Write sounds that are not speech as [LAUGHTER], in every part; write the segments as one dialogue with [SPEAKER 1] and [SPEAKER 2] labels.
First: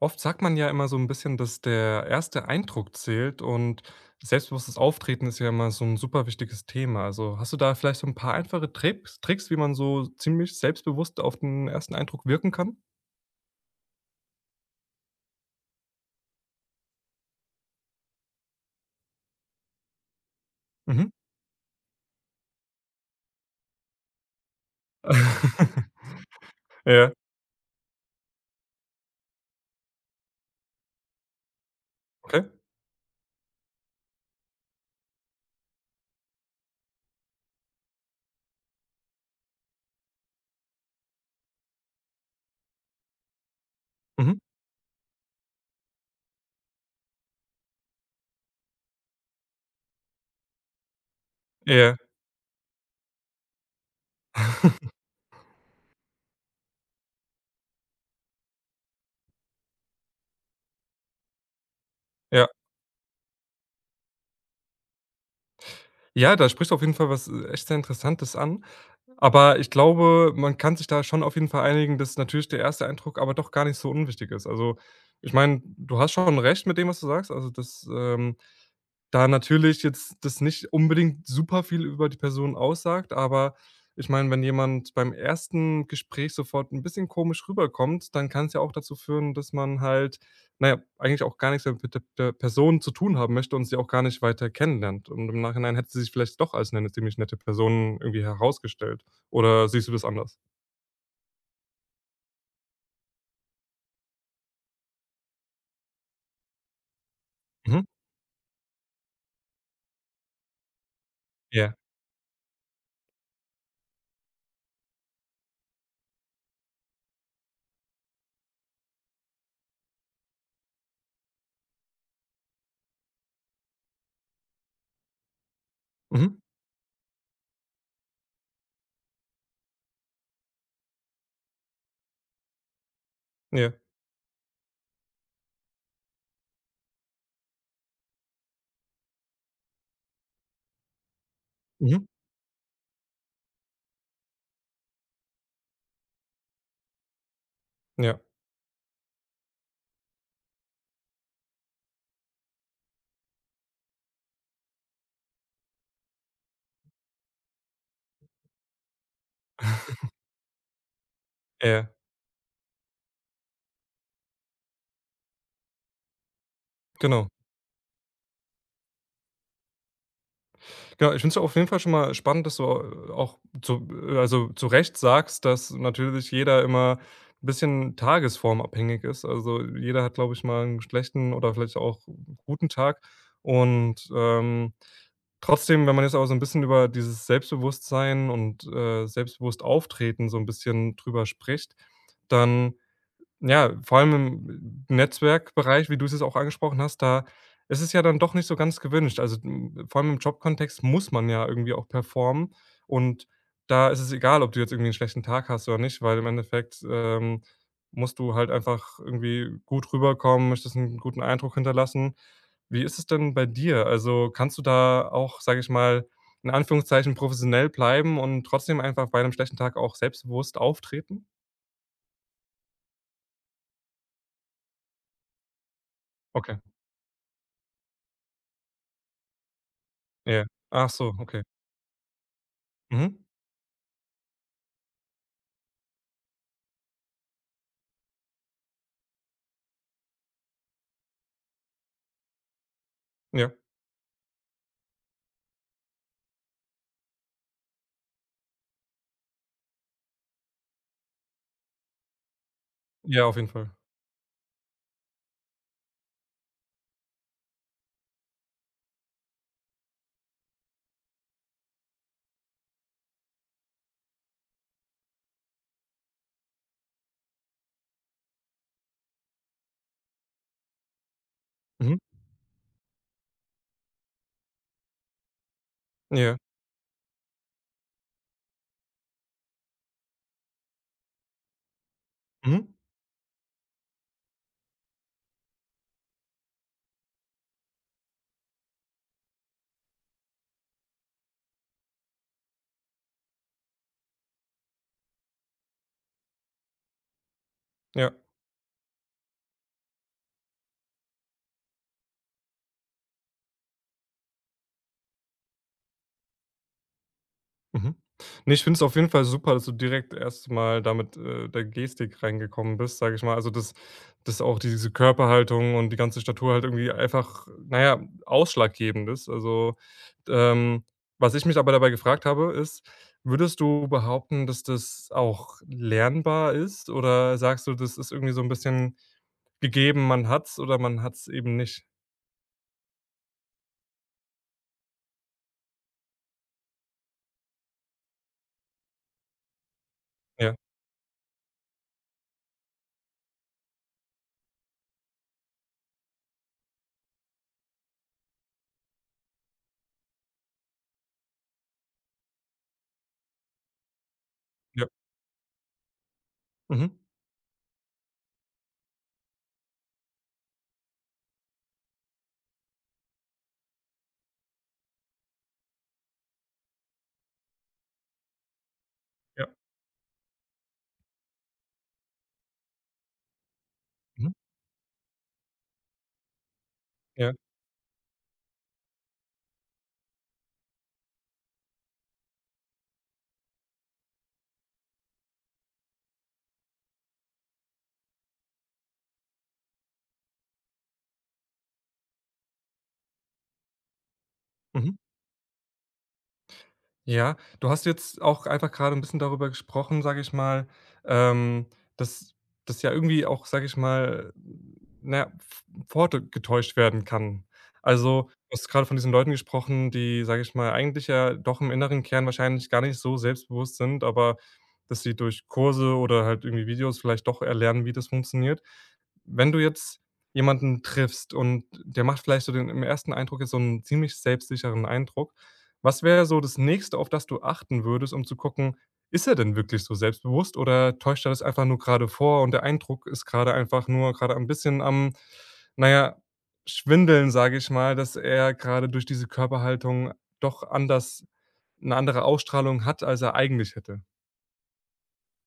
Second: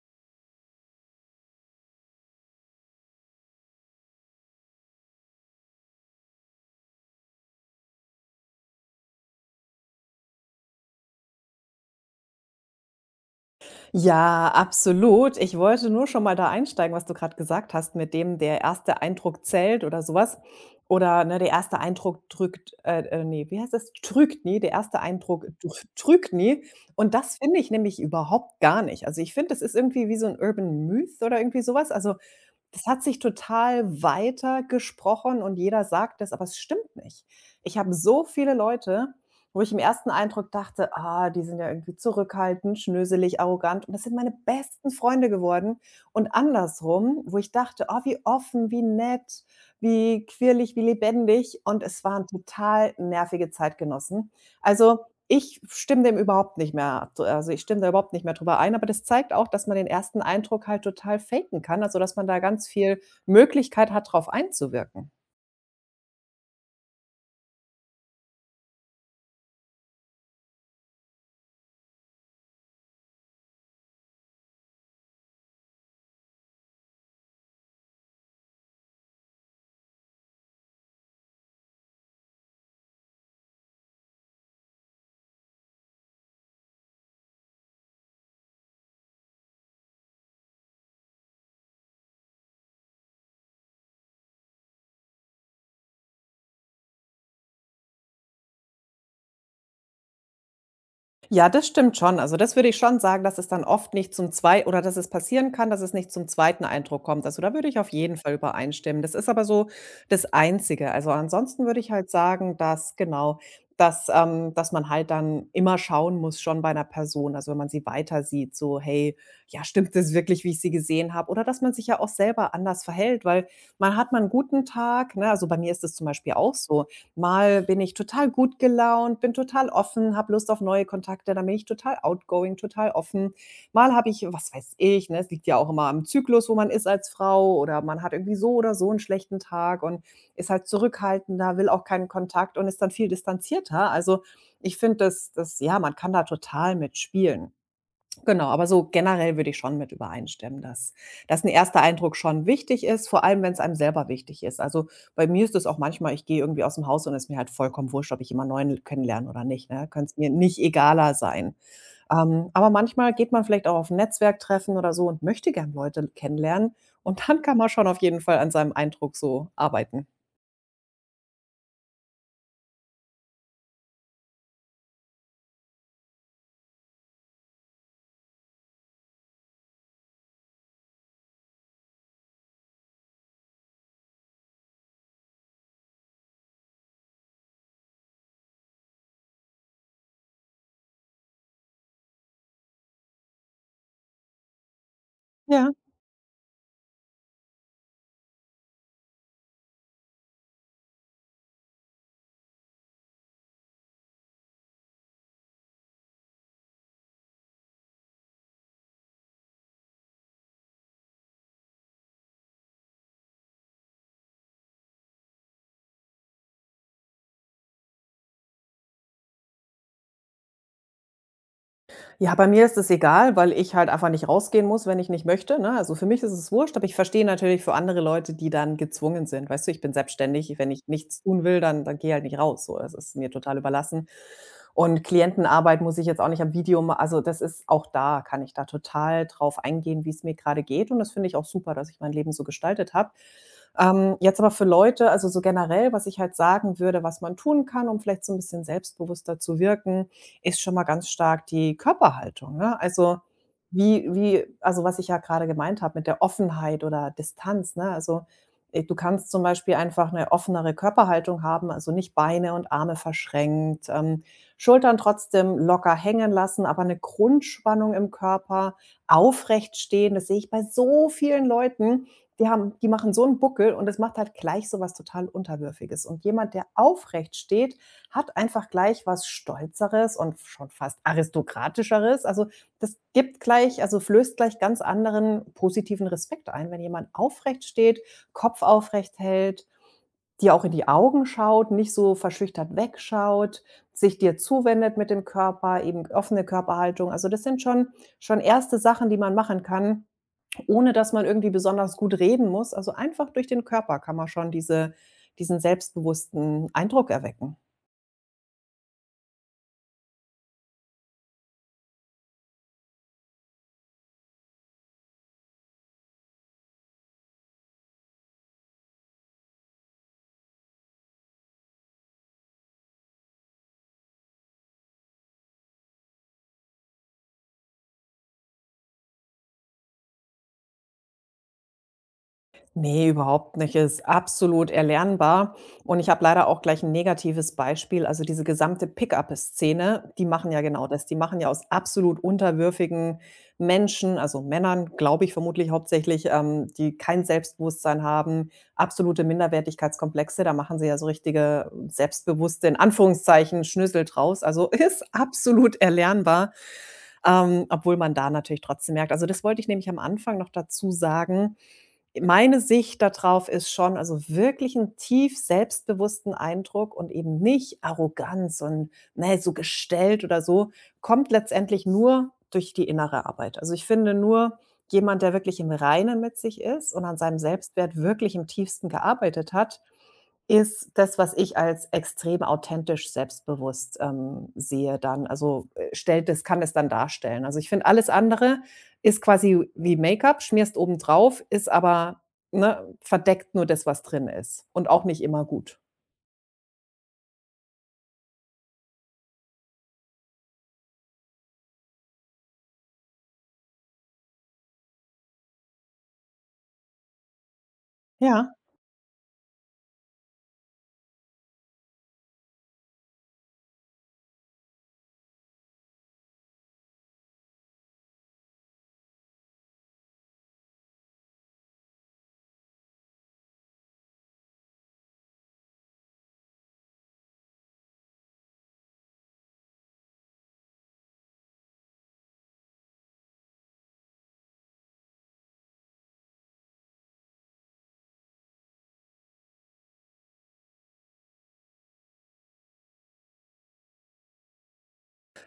[SPEAKER 1] Oft sagt man ja immer so ein bisschen, dass der erste Eindruck zählt und selbstbewusstes Auftreten ist ja immer so ein super wichtiges Thema. Also, hast du da vielleicht so ein paar einfache Tricks, wie man so ziemlich selbstbewusst auf den ersten Eindruck wirken kann?
[SPEAKER 2] Ja, absolut. Ich wollte nur schon mal da einsteigen, was du gerade gesagt hast, mit dem der erste Eindruck zählt oder sowas.
[SPEAKER 1] Mhm.
[SPEAKER 2] Oder, ne, der erste Eindruck drückt ne, wie heißt das? Trügt nie, der erste Eindruck drü
[SPEAKER 1] [LAUGHS]
[SPEAKER 2] trügt nie.
[SPEAKER 1] Ja,
[SPEAKER 2] Und das finde ich nämlich überhaupt gar nicht. Also, ich finde, das ist irgendwie wie so ein Urban Myth oder irgendwie sowas. Also,
[SPEAKER 1] okay.
[SPEAKER 2] das hat sich total weitergesprochen und jeder sagt das, aber es stimmt nicht. Ich habe so viele Leute, wo ich im ersten Eindruck dachte: „Ah, die sind ja irgendwie zurückhaltend, schnöselig, arrogant" und das sind meine
[SPEAKER 1] Mhm.
[SPEAKER 2] besten Freunde geworden, und andersrum, wo ich dachte: „Oh, wie offen, wie nett, wie quirlig, wie lebendig" und
[SPEAKER 1] Ja,
[SPEAKER 2] es waren total nervige Zeitgenossen. Also, ich stimme dem überhaupt nicht mehr d also, ich stimme da überhaupt nicht mehr drüber ein, aber das zeigt auch, dass man den ersten Eindruck halt total faken kann, also, dass man da
[SPEAKER 1] ja.
[SPEAKER 2] ganz viel Möglichkeit hat, drauf einzuwirken.
[SPEAKER 1] Ja, da sprichst du auf jeden Fall was, echt sehr Interessantes an. Aber ich glaube, man kann sich da schon auf jeden Fall einigen, dass natürlich der erste Eindruck aber doch gar nicht so unwichtig ist. Also, ich meine, du hast schon recht mit dem, was du sagst. Also, Da natürlich jetzt das nicht unbedingt super viel über die Person aussagt, aber ich meine, wenn jemand beim ersten Gespräch sofort ein bisschen komisch rüberkommt, dann kann es ja auch dazu führen, dass man halt, naja, eigentlich auch gar nichts mehr mit der Person zu tun haben möchte und sie auch gar nicht weiter kennenlernt. Und im Nachhinein hätte sie sich vielleicht doch als eine ziemlich nette Person irgendwie herausgestellt. Oder siehst du das anders?
[SPEAKER 2] Ja, das stimmt schon. Also, das würde ich schon sagen, dass es dann oft nicht zum zwei oder dass es passieren kann, dass es nicht zum zweiten Eindruck kommt. Also, da würde ich
[SPEAKER 1] Mhm.
[SPEAKER 2] auf jeden Fall übereinstimmen. Das ist aber so das Einzige. Also, ansonsten
[SPEAKER 1] Ja.
[SPEAKER 2] würde ich halt sagen, dass genau, dass dass man halt dann immer schauen muss schon bei einer Person, also, wenn man sie weiter sieht, so: „Hey, ja, stimmt das wirklich, wie ich sie gesehen habe?" Oder dass man sich ja auch selber anders verhält, weil man hat man 'n guten Tag, ne? Also, bei mir ist es zum Beispiel
[SPEAKER 1] Mhm.
[SPEAKER 2] auch so. Mal bin ich total gut gelaunt, bin total offen, habe Lust auf neue Kontakte, dann bin ich total outgoing, total offen.
[SPEAKER 1] Ja.
[SPEAKER 2] Mal habe ich, was weiß ich, ne, es liegt ja auch immer am Zyklus, wo man ist als Frau, oder man hat irgendwie so oder so einen schlechten Tag und ist halt zurückhaltender, will auch
[SPEAKER 1] Mhm.
[SPEAKER 2] keinen Kontakt und ist dann viel distanzierter. Also, ich finde, dass das, ja, man kann da total mitspielen.
[SPEAKER 1] Ja.
[SPEAKER 2] Genau, aber so generell würde ich schon mit übereinstimmen, dass ein erster Eindruck schon wichtig ist, vor allem wenn es einem selber wichtig ist. Also, bei mir ist es auch manchmal. Ich gehe irgendwie aus dem Haus und es ist mir halt vollkommen wurscht, ob ich jemand neuen kennenlerne oder nicht, ne? Kann
[SPEAKER 1] [LAUGHS]
[SPEAKER 2] es mir nicht egaler sein.
[SPEAKER 1] Ja,
[SPEAKER 2] Aber manchmal geht man vielleicht auch auf ein Netzwerktreffen oder so und möchte gern Leute kennenlernen, und
[SPEAKER 1] genau.
[SPEAKER 2] dann kann man schon auf jeden Fall an seinem Eindruck so arbeiten.
[SPEAKER 1] Genau, ich finde es auf jeden Fall schon mal spannend, dass du au auch zu also, zu Recht sagst, dass natürlich jeder immer ein bisschen tagesformabhängig ist. Also, jeder hat, glaube ich, mal einen schlechten oder vielleicht auch guten Tag. Und, trotzdem, wenn man jetzt aber so ein bisschen über dieses Selbstbewusstsein und, selbstbewusst auftreten so ein bisschen drüber spricht, dann ja, vor allem im
[SPEAKER 2] Ja.
[SPEAKER 1] Netzwerkbereich, wie du es jetzt auch angesprochen hast, da ist es ja dann doch nicht so ganz gewünscht. Also, hm, vor allem im Jobkontext muss man ja irgendwie auch performen und da ist es egal, ob du jetzt irgendwie einen schlechten Tag hast oder nicht, weil im Endeffekt, musst du halt einfach irgendwie gut rüberkommen, möchtest einen guten Eindruck hinterlassen. Wie ist es denn bei dir? Also, kannst du da auch, sage ich mal, in Anführungszeichen professionell bleiben und trotzdem einfach bei einem schlechten Tag auch selbstbewusst auftreten?
[SPEAKER 2] Ja, bei mir ist es egal, weil ich halt einfach nicht rausgehen muss, wenn ich nicht möchte, ne? Also, für mich ist es
[SPEAKER 1] Okay,
[SPEAKER 2] wurscht, aber ich verstehe natürlich für andere Leute, die dann gezwungen sind. Weißt du, ich bin
[SPEAKER 1] ja.
[SPEAKER 2] selbstständig, wenn ich
[SPEAKER 1] Ach so,
[SPEAKER 2] nichts
[SPEAKER 1] okay.
[SPEAKER 2] tun will, dann gehe halt nicht raus, so. Das ist
[SPEAKER 1] Mhm.
[SPEAKER 2] mir total überlassen. Und Klientenarbeit muss ich jetzt auch nicht am Video ma also, das ist auch, da kann ich da total drauf eingehen, wie es mir gerade geht, und das finde ich auch super, dass ich mein Leben so gestaltet habe.
[SPEAKER 1] Ja.
[SPEAKER 2] Jetzt aber für Leute, also, so generell, was ich halt sagen würde, was man tun kann, um vielleicht so ein bisschen selbstbewusster zu wirken, ist schon mal ganz stark die Körperhaltung, ne? Also,
[SPEAKER 1] Ja, auf jeden Fall.
[SPEAKER 2] wie also, was ich ja gerade gemeint habe mit der Offenheit oder Distanz, ne? Also, du kannst zum Beispiel einfach eine offenere Körperhaltung haben, also, nicht Beine und Arme verschränkt, Schultern trotzdem locker hängen lassen, aber eine Grundspannung im Körper, aufrecht stehen. Das sehe ich bei so vielen
[SPEAKER 1] Mhm.
[SPEAKER 2] Leuten, die machen so einen Buckel, und das macht halt gleich so was total Unterwürfiges. Und
[SPEAKER 1] Ja.
[SPEAKER 2] jemand, der aufrecht steht, hat einfach gleich was Stolzeres und schon fast Aristokratischeres. Also,
[SPEAKER 1] Mhm.
[SPEAKER 2] das gibt gleich also flößt gleich ganz anderen positiven Respekt ein, wenn jemand aufrecht steht, Kopf aufrecht hält, dir auch in die Augen schaut, nicht so verschüchtert wegschaut, sich dir zuwendet mit dem Körper, eben offene Körperhaltung. Also, das sind schon
[SPEAKER 1] Ja.
[SPEAKER 2] schon erste Sachen, die man machen kann, ohne dass man irgendwie besonders gut reden muss. Also, einfach durch den Körper kann man schon diesen selbstbewussten Eindruck erwecken.
[SPEAKER 1] Mhm. Ne, ich finde es auf jeden Fall super, dass du direkt erst mal da mit, der Gestik reingekommen bist, sage ich mal. Also, dass auch diese Körperhaltung und die ganze Statur halt irgendwie einfach, na ja, ausschlaggebend ist. Also, ähm, was ich mich aber dabei gefragt habe, ist, würdest du behaupten, dass das auch lernbar ist oder sagst du, das ist irgendwie so 'n bisschen gegeben, man hat's oder man hat's eben nicht?
[SPEAKER 2] Nee, überhaupt nicht. Ist absolut erlernbar. Und ich habe leider auch gleich ein negatives Beispiel. Also, diese gesamte pickup szene, die machen
[SPEAKER 1] Ja,
[SPEAKER 2] ja genau das. Die machen ja aus absolut unterwürfigen Menschen, also Männern, glaube ich vermutlich hauptsächlich, die kein Selbstbewusstsein haben, absolute Minderwertigkeitskomplexe. Da machen sie ja so richtige selbstbewusste, in Anführungszeichen, Schnösel draus. Also, [LAUGHS]
[SPEAKER 1] ja.
[SPEAKER 2] ist absolut erlernbar,
[SPEAKER 1] Mhm.
[SPEAKER 2] obwohl man da natürlich trotzdem merkt, also, das wollte ich nämlich am Anfang noch dazu sagen, meine Sicht darauf ist schon, also wirklich 'n tief selbstbewussten Eindruck und eben nicht arrogant und, ne,
[SPEAKER 1] Ja.
[SPEAKER 2] so gestellt oder so, kommt letztendlich nur durch die innere Arbeit. Also, ich finde
[SPEAKER 1] Mhm.
[SPEAKER 2] nur jemand, der wirklich im Reinen mit sich ist und an
[SPEAKER 1] Ja.
[SPEAKER 2] seinem Selbstwert wirklich im Tiefsten gearbeitet hat, ist das, was ich als extrem authentisch selbstbewusst, sehe dann. Also, stellt es kann es dann darstellen. Also, ich finde, alles andere ist quasi wie Make-up, schmierst obendrauf, ist aber, ne, verdeckt nur das, was drin ist, und
[SPEAKER 1] Mhm.
[SPEAKER 2] auch nicht immer gut.
[SPEAKER 1] Ja, du hast jetzt auch einfach gerade ein bisschen darüber gesprochen, sage ich mal, ähm, dass das ja irgendwie auch, sage ich mal, na ja, f vorgetäuscht werden kann. Also,
[SPEAKER 2] Ja.
[SPEAKER 1] du hast gerade von diesen Leuten gesprochen, die, sage ich mal, eigentlich ja doch im inneren Kern wahrscheinlich gar nicht so selbstbewusst sind, aber dass sie durch Kurse oder halt irgendwie Videos vielleicht doch erlernen, wie das funktioniert. Wenn du jetzt jemanden triffst und der macht vielleicht so den im ersten Eindruck jetzt so einen ziemlich selbstsicheren Eindruck. Was wäre so das Nächste, auf das du achten würdest, um zu gucken, ist er denn wirklich so selbstbewusst oder täuscht er das einfach nur gerade vor und der Eindruck ist gerade einfach nur gerade ein bisschen am, naja, schwindeln, sage ich mal, dass er gerade durch diese Körperhaltung doch anders eine andere Ausstrahlung hat, als er eigentlich hätte?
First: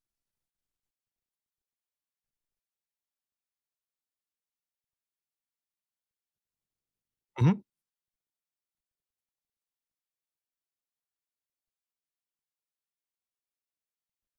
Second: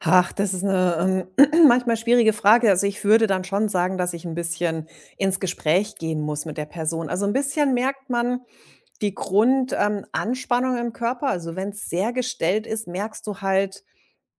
[SPEAKER 2] Ach, das ist eine [CLEARS THROAT] manchmal schwierige Frage. Also, ich würde dann schon sagen, dass ich ein bisschen ins Gespräch gehen muss mit der Person. Also, ein
[SPEAKER 1] Mhm.
[SPEAKER 2] bisschen merkt man die Grundanspannung Anspannung im Körper. Also, wenn es sehr gestellt ist, merkst du halt,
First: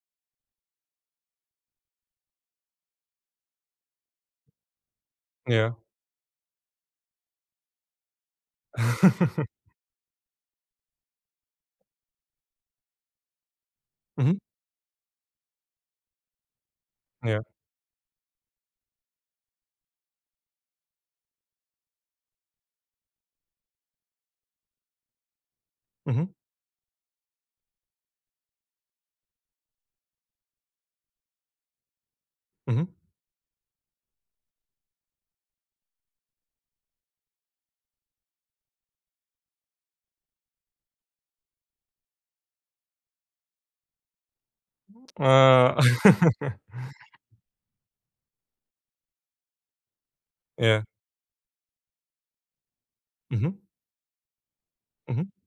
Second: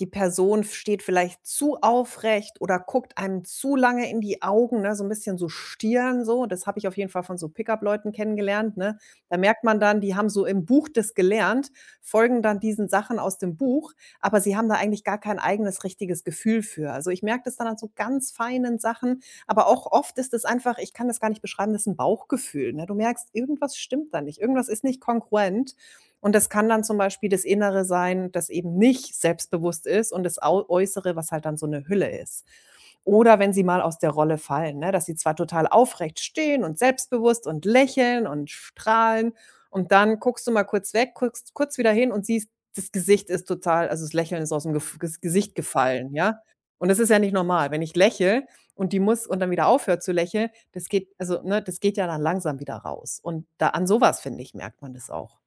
[SPEAKER 2] die Person steht vielleicht zu aufrecht oder guckt einem zu lange in die Augen, ne, so ein bisschen so
[SPEAKER 1] Ja.
[SPEAKER 2] Stirn so. Das habe ich auf jeden Fall von so Pickup-Leuten kennengelernt, ne? Da merkt
[SPEAKER 1] [LAUGHS]
[SPEAKER 2] man dann, die haben so im Buch das gelernt, folgen dann diesen Sachen aus dem Buch,
[SPEAKER 1] Mhm.
[SPEAKER 2] aber sie haben da eigentlich gar kein eigenes richtiges Gefühl für. Also, ich merke
[SPEAKER 1] Ja.
[SPEAKER 2] das dann an so ganz feinen Sachen, aber auch oft ist es einfach, ich kann das gar nicht beschreiben, das ist ein Bauchgefühl, ne? Du merkst, irgendwas stimmt da nicht, irgendwas ist nicht kongruent,
[SPEAKER 1] Mhm.
[SPEAKER 2] und das kann dann zum Beispiel das Innere sein, das eben nicht selbstbewusst ist, und das Au Äußere, was halt dann so eine Hülle ist.
[SPEAKER 1] Mhm.
[SPEAKER 2] Oder wenn sie mal aus der Rolle fallen, ne, dass sie zwar total aufrecht stehen und selbstbewusst und lächeln und strahlen, und dann guckst du mal kurz weg, guckst kurz wieder hin und siehst, das Gesicht ist total, also, das Lächeln ist aus'm Gef Ges Gesicht
[SPEAKER 1] Äh.
[SPEAKER 2] gefallen, ja?
[SPEAKER 1] [LAUGHS]
[SPEAKER 2] Und das ist ja nicht normal. Wenn ich lächle und die muss und dann wieder aufhört zu lächeln, das
[SPEAKER 1] Ja.
[SPEAKER 2] geht, also, ne, das geht ja dann langsam wieder raus. Und
[SPEAKER 1] Mhm.
[SPEAKER 2] da an sowas, finde ich, merkt man das
[SPEAKER 1] Mhm.
[SPEAKER 2] auch.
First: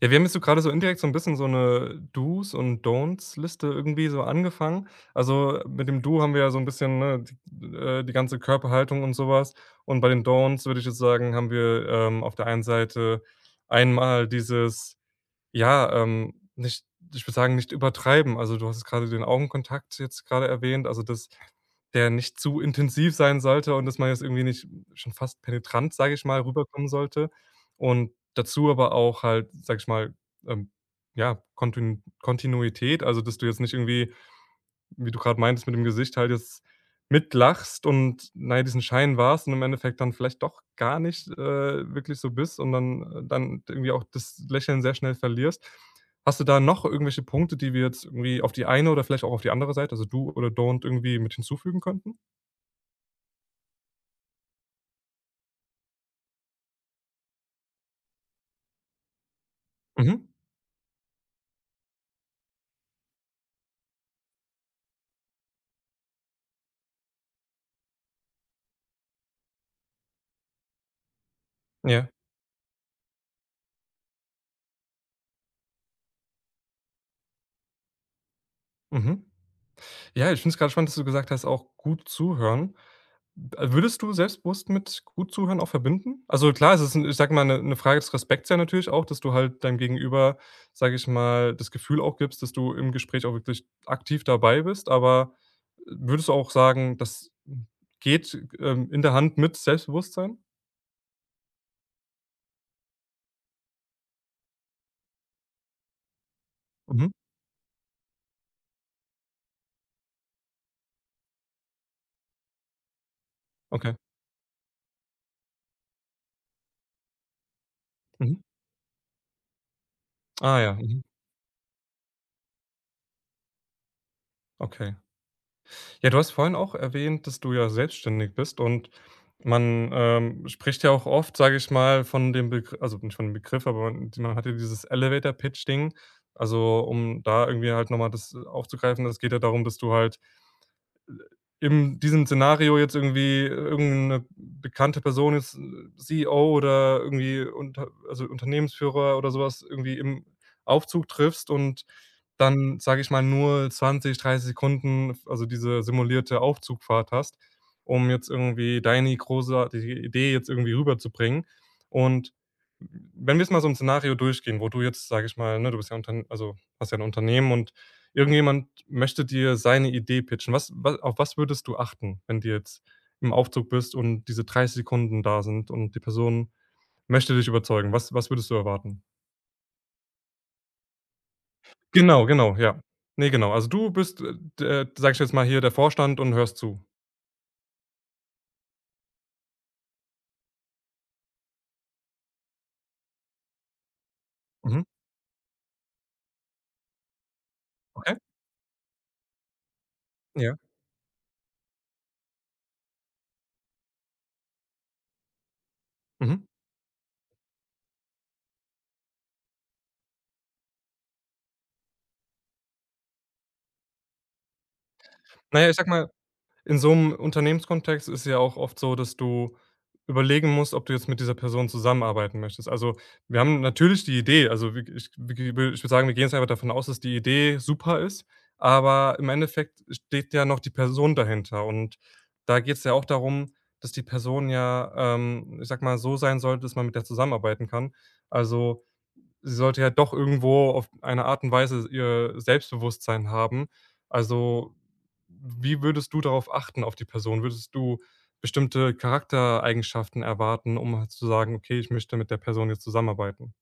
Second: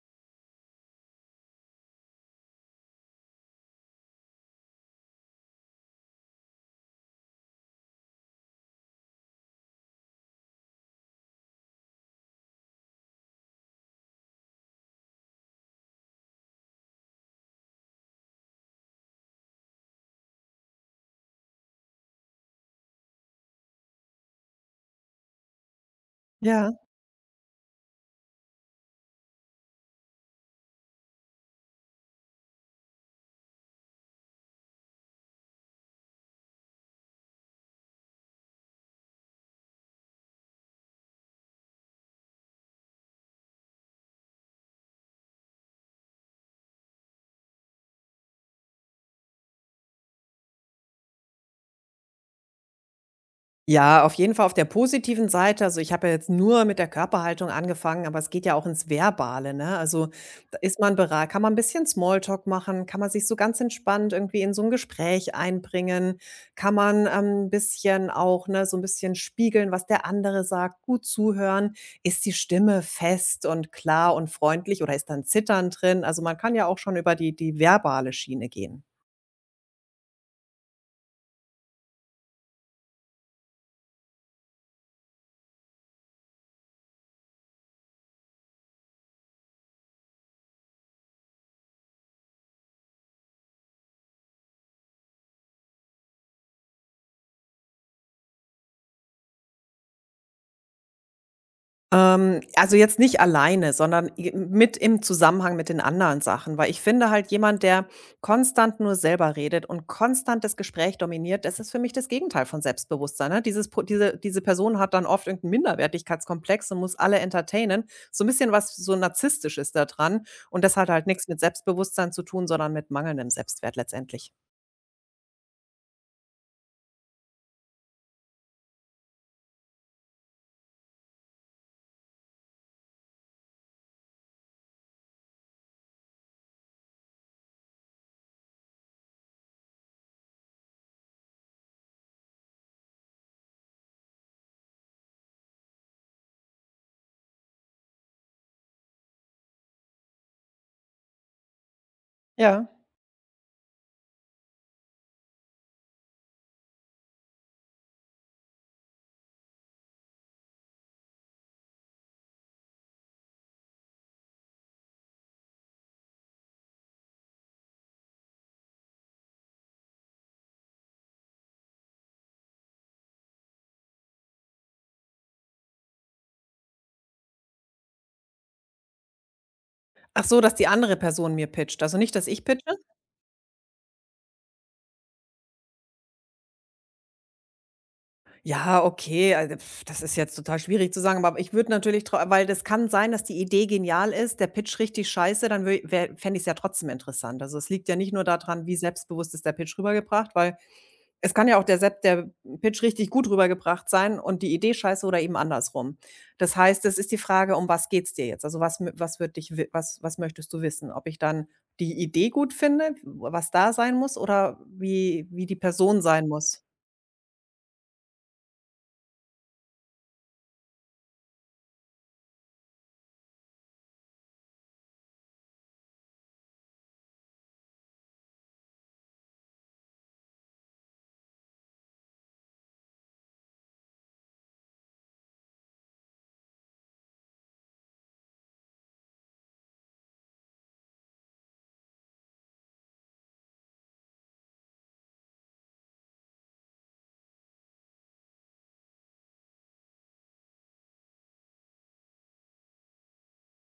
[SPEAKER 1] Ja, wir haben jetzt so gerade so indirekt so ein bisschen so eine Do's und Don'ts-Liste irgendwie so angefangen. Also, mit dem Do haben wir ja so ein bisschen, ne, d die ganze Körperhaltung und sowas. Und bei den Don'ts würde ich jetzt sagen, haben wir, auf der einen Seite einmal dieses ja, nicht, ich würde sagen, nicht übertreiben. Also, du hast jetzt grade den Augenkontakt jetzt gerade erwähnt, also, dass der nicht zu intensiv sein sollte und dass man jetzt irgendwie nicht schon fast penetrant, sage ich mal,
[SPEAKER 2] Ja.
[SPEAKER 1] rüberkommen sollte. Und dazu aber auch halt, sage ich mal, ähm, ja, Kontinuität, also, dass du jetzt nicht irgendwie wie du gerade meintest mit dem Gesicht, halt jetzt mitlachst und, na ja, diesen Schein warst und im Endeffekt dann vielleicht doch gar nicht, wirklich so bist und dann irgendwie auch das Lächeln sehr schnell verlierst. Hast du da noch irgendwelche Punkte, die wir jetzt irgendwie auf die eine oder vielleicht auch auf die andere Seite, also do oder don't, irgendwie mit hinzufügen könnten?
[SPEAKER 2] Ja, auf jeden Fall auf der positiven Seite. Also, ich habe ja jetzt nur mit der Körperhaltung angefangen, aber es geht ja auch ins Verbale, ne? Also,
[SPEAKER 1] Mhm.
[SPEAKER 2] da ist man bera kann man ein bisschen Smalltalk machen, kann man sich so ganz entspannt irgendwie in so ein Gespräch einbringen, kann man, 'n bisschen auch, ne, so ein bisschen spiegeln, was der andere sagt, gut zuhören.
[SPEAKER 1] Ja.
[SPEAKER 2] Ist die Stimme fest und klar und freundlich, oder ist dann Zittern drin? Also, man kann ja auch schon über die verbale Schiene gehen.
[SPEAKER 1] Mhm. Ja, ich finde es gerade spannend, dass du gesagt hast, auch gut zuhören. Würdest du selbstbewusst mit gut zuhören auch verbinden? Also klar, es ist 'n, ich sage mal, 'ne Frage des Respekts ja natürlich auch, dass du halt deinem Gegenüber, sage ich mal, das Gefühl auch gibst, dass du im Gespräch auch wirklich aktiv dabei bist, aber würdest du auch sagen, das geht, in der Hand mit Selbstbewusstsein?
[SPEAKER 2] Also jetzt nicht alleine, sondern i mit im Zusammenhang mit den anderen Sachen, weil ich finde
[SPEAKER 1] Mhm.
[SPEAKER 2] halt jemand, der konstant nur selber redet und konstant das Gespräch dominiert, das ist für mich das Gegenteil von Selbstbewusstsein, ne? Dieses po
[SPEAKER 1] Okay.
[SPEAKER 2] diese diese Person hat dann oft irgendeinen Minderwertigkeitskomplex und muss alle entertainen. So ein
[SPEAKER 1] Mhm.
[SPEAKER 2] bisschen was so Narzisstisches da dran,
[SPEAKER 1] Ah
[SPEAKER 2] und
[SPEAKER 1] ja.
[SPEAKER 2] das hat
[SPEAKER 1] Mhm.
[SPEAKER 2] halt nichts mit Selbstbewusstsein zu tun, sondern mit mangelndem Selbstwert letztendlich.
[SPEAKER 1] Okay. Ja, du hast vorhin auch erwähnt, dass du ja selbstständig bist und man, spricht ja auch oft, sage ich mal, von dem Begr also nicht von dem Begriff, aber man hat ja dieses Elevator-Pitch-Ding. Also, um da irgendwie halt nochmal das aufzugreifen, das geht ja darum, dass du halt in diesem Szenario jetzt irgendwie irgendeine bekannte Person jetzt, CEO oder irgendwie unter also, Unternehmensführer oder sowas irgendwie im Aufzug triffst und
[SPEAKER 2] Ja.
[SPEAKER 1] dann, sage ich mal, nur 20, 30 Sekunden, also, diese simulierte Aufzugfahrt hast, um jetzt irgendwie deine großartige Idee jetzt irgendwie rüberzubringen. Und wenn wir jetzt mal so ein Szenario durchgehen, wo du jetzt, sage ich mal, ne, du bist ja Untern also, hast ja ein Unternehmen und irgendjemand möchte dir seine Idee pitchen. Was wa auf was würdest du achten, wenn du jetzt im Aufzug bist und diese 30 Sekunden da sind und die Person möchte dich überzeugen? Was würdest du erwarten?
[SPEAKER 2] Ach so, dass die andere Person mir pitcht, also nicht,
[SPEAKER 1] Genau,
[SPEAKER 2] dass ich
[SPEAKER 1] genau,
[SPEAKER 2] pitche.
[SPEAKER 1] ja. Ne, genau. Also, du bist, d sage ich jetzt mal hier, der Vorstand und hörst zu.
[SPEAKER 2] Ja, okay, also, das ist jetzt total schwierig zu sagen, aber ich würde natürlich trau weil, das kann sein, dass die Idee genial ist, der Pitch
[SPEAKER 1] Mhm,
[SPEAKER 2] richtig scheiße, dann wür wär fände ich es ja trotzdem interessant. Also, es liegt ja nicht
[SPEAKER 1] okay,
[SPEAKER 2] nur daran, wie selbstbewusst ist der Pitch rübergebracht, weil
[SPEAKER 1] ja,
[SPEAKER 2] es kann ja auch der Pitch richtig gut rübergebracht sein und die Idee scheiße oder eben andersrum.
[SPEAKER 1] mhm.
[SPEAKER 2] Das heißt, es ist die Frage, um was geht's dir jetzt? Also, was mö was wird dich wi was was möchtest du wissen? Ob ich dann die Idee gut finde, was da sein muss, oder wie die
[SPEAKER 1] Na ja, ich sag
[SPEAKER 2] Person
[SPEAKER 1] mal,
[SPEAKER 2] sein muss?
[SPEAKER 1] in so einem Unternehmenskontext ist ja auch oft so, dass du überlegen musst, ob du jetzt mit dieser Person zusammenarbeiten möchtest. Also, wir haben natürlich die Idee, also, wir ich wir wir- ich würde sagen, wir gehen jetzt einfach davon aus, dass die Idee super ist, aber im Endeffekt steht ja noch die Person dahinter und da geht es ja auch darum, dass die Person ja, ich sage mal, so sein sollte, dass man mit der zusammenarbeiten kann. Also sie sollte ja doch irgendwo auf eine Art und Weise ihr Selbstbewusstsein haben. Also, wie würdest du darauf achten, auf die Person? Würdest du bestimmte Charaktereigenschaften erwarten, um halt zu sagen: „Okay, ich möchte mit der Person jetzt zusammenarbeiten?“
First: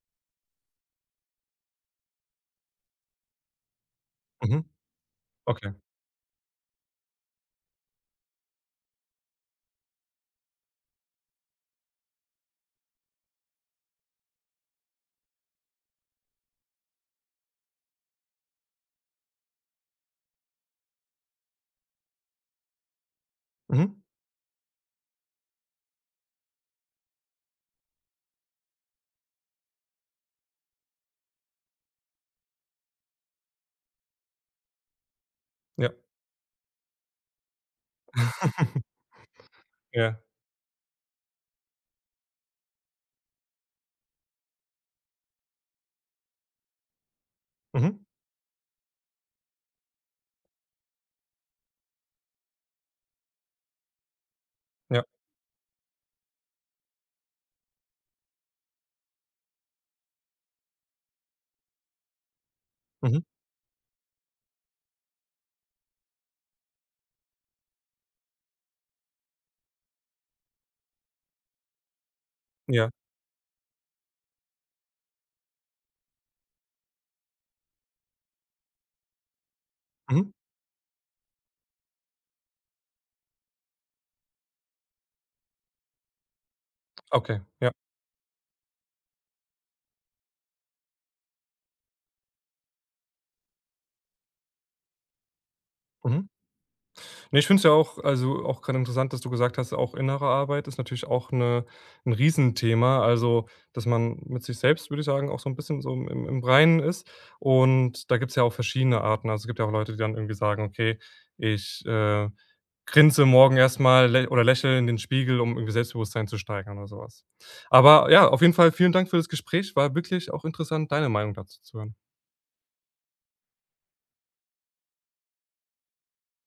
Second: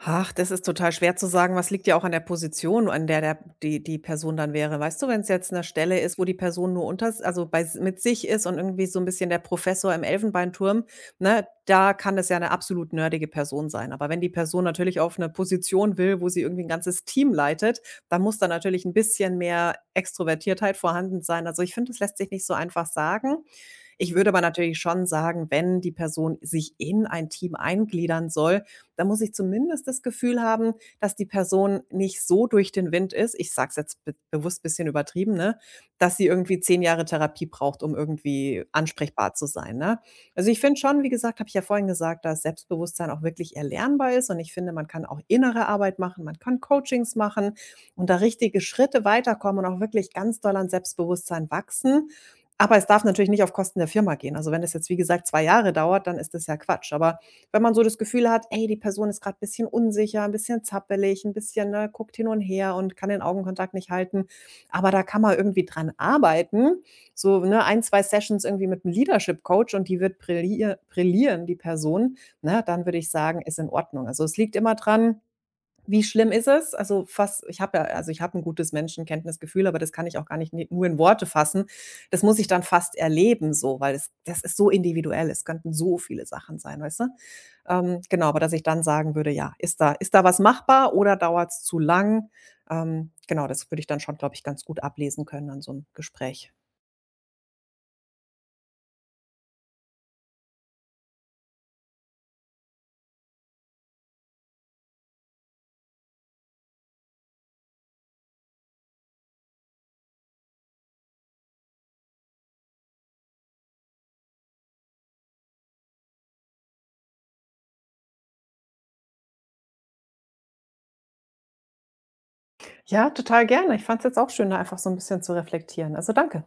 [SPEAKER 2] Ach, das ist total schwer zu sagen, was liegt ja auch an der Position, an der die Person dann
[SPEAKER 1] Mhm.
[SPEAKER 2] wäre. Weißt du, wenn es jetzt 'ne
[SPEAKER 1] Okay.
[SPEAKER 2] Stelle ist, wo die Person nur unter, also, bei s mit sich ist und irgendwie so ein bisschen der Professor im Elfenbeinturm, ne, da kann das ja eine absolut nerdige Person sein. Aber wenn die Person natürlich auf eine Position will, wo sie irgendwie ein ganzes Team leitet, dann muss da natürlich ein bisschen mehr Extrovertiertheit vorhanden sein. Also, ich finde, das lässt sich nicht so einfach sagen.
[SPEAKER 1] Mhm.
[SPEAKER 2] Ich würde aber natürlich schon sagen, wenn die Person sich in ein Team eingliedern soll, da muss ich zumindest das Gefühl haben, dass die Person nicht so durch den Wind ist. Ich sage es jetzt be bewusst ein bisschen übertrieben, ne?
[SPEAKER 1] Ja.
[SPEAKER 2] Dass sie irgendwie 10 Jahre Therapie braucht, um irgendwie
[SPEAKER 1] [LAUGHS]
[SPEAKER 2] ansprechbar zu sein, ne?
[SPEAKER 1] Ja.
[SPEAKER 2] Also, ich finde schon, wie gesagt, habe ich ja vorhin gesagt, dass Selbstbewusstsein auch wirklich erlernbar ist, und ich finde, man kann auch innere Arbeit machen, man kann Coachings machen
[SPEAKER 1] Mhm.
[SPEAKER 2] und da richtige Schritte weiterkommen und auch wirklich ganz doll an Selbstbewusstsein wachsen. Aber es darf natürlich nicht auf Kosten der Firma gehen. Also, wenn es jetzt, wie
[SPEAKER 1] Ja.
[SPEAKER 2] gesagt, 2 Jahre dauert, dann ist das ja Quatsch. Aber wenn man so das Gefühl hat, ey, die Person ist grad bisschen unsicher, 'n bisschen zappelig, ein bisschen, ne, guckt hin und her und kann den
[SPEAKER 1] Mhm.
[SPEAKER 2] Augenkontakt nicht halten. Aber da kann man irgendwie dran arbeiten. So, ne, 1, 2 Sessions irgendwie mit einem Leadership Coach und die wird brillieren, die Person, ne, dann
[SPEAKER 1] Ja.
[SPEAKER 2] würde ich sagen, ist in Ordnung. Also, es liegt immer dran, wie schlimm ist es? Also, fast, ich habe ja, also, ich habe ein gutes Menschenkenntnisgefühl, aber das kann ich auch
[SPEAKER 1] Mhm.
[SPEAKER 2] gar nicht ni nur in Worte fassen. Das muss ich dann fast erleben so, weil das ist so individuell. Es könnten so viele Sachen sein, weißt du?
[SPEAKER 1] Okay. Ja.
[SPEAKER 2] Genau, aber dass ich dann sagen würde: „Ja, ist da was machbar oder dauert es zu lang?" Genau, das würde ich dann schon, glaube ich, ganz gut ablesen können an so einem
[SPEAKER 1] Mhm.
[SPEAKER 2] Gespräch.
[SPEAKER 1] Ne, ich finde es ja auch also, auch grade interessant, dass du gesagt hast, auch innere Arbeit ist natürlich auch ein Riesenthema. Also, dass man mit sich selbst, würde ich sagen, auch so ein bisschen so im Reinen ist. Und da gibt's ja auch verschiedene Arten. Also, es gibt ja auch Leute, die dann irgendwie sagen: „Okay, ich, grinse morgen erstmal lä oder lächle in den Spiegel, um irgendwie Selbstbewusstsein zu steigern“ oder sowas. Aber ja, auf jeden Fall vielen Dank für das Gespräch. War wirklich auch interessant, deine Meinung dazu zu hören.
[SPEAKER 2] Ja, total gerne. Ich fand es jetzt auch schön, da einfach so ein bisschen zu reflektieren. Also, danke.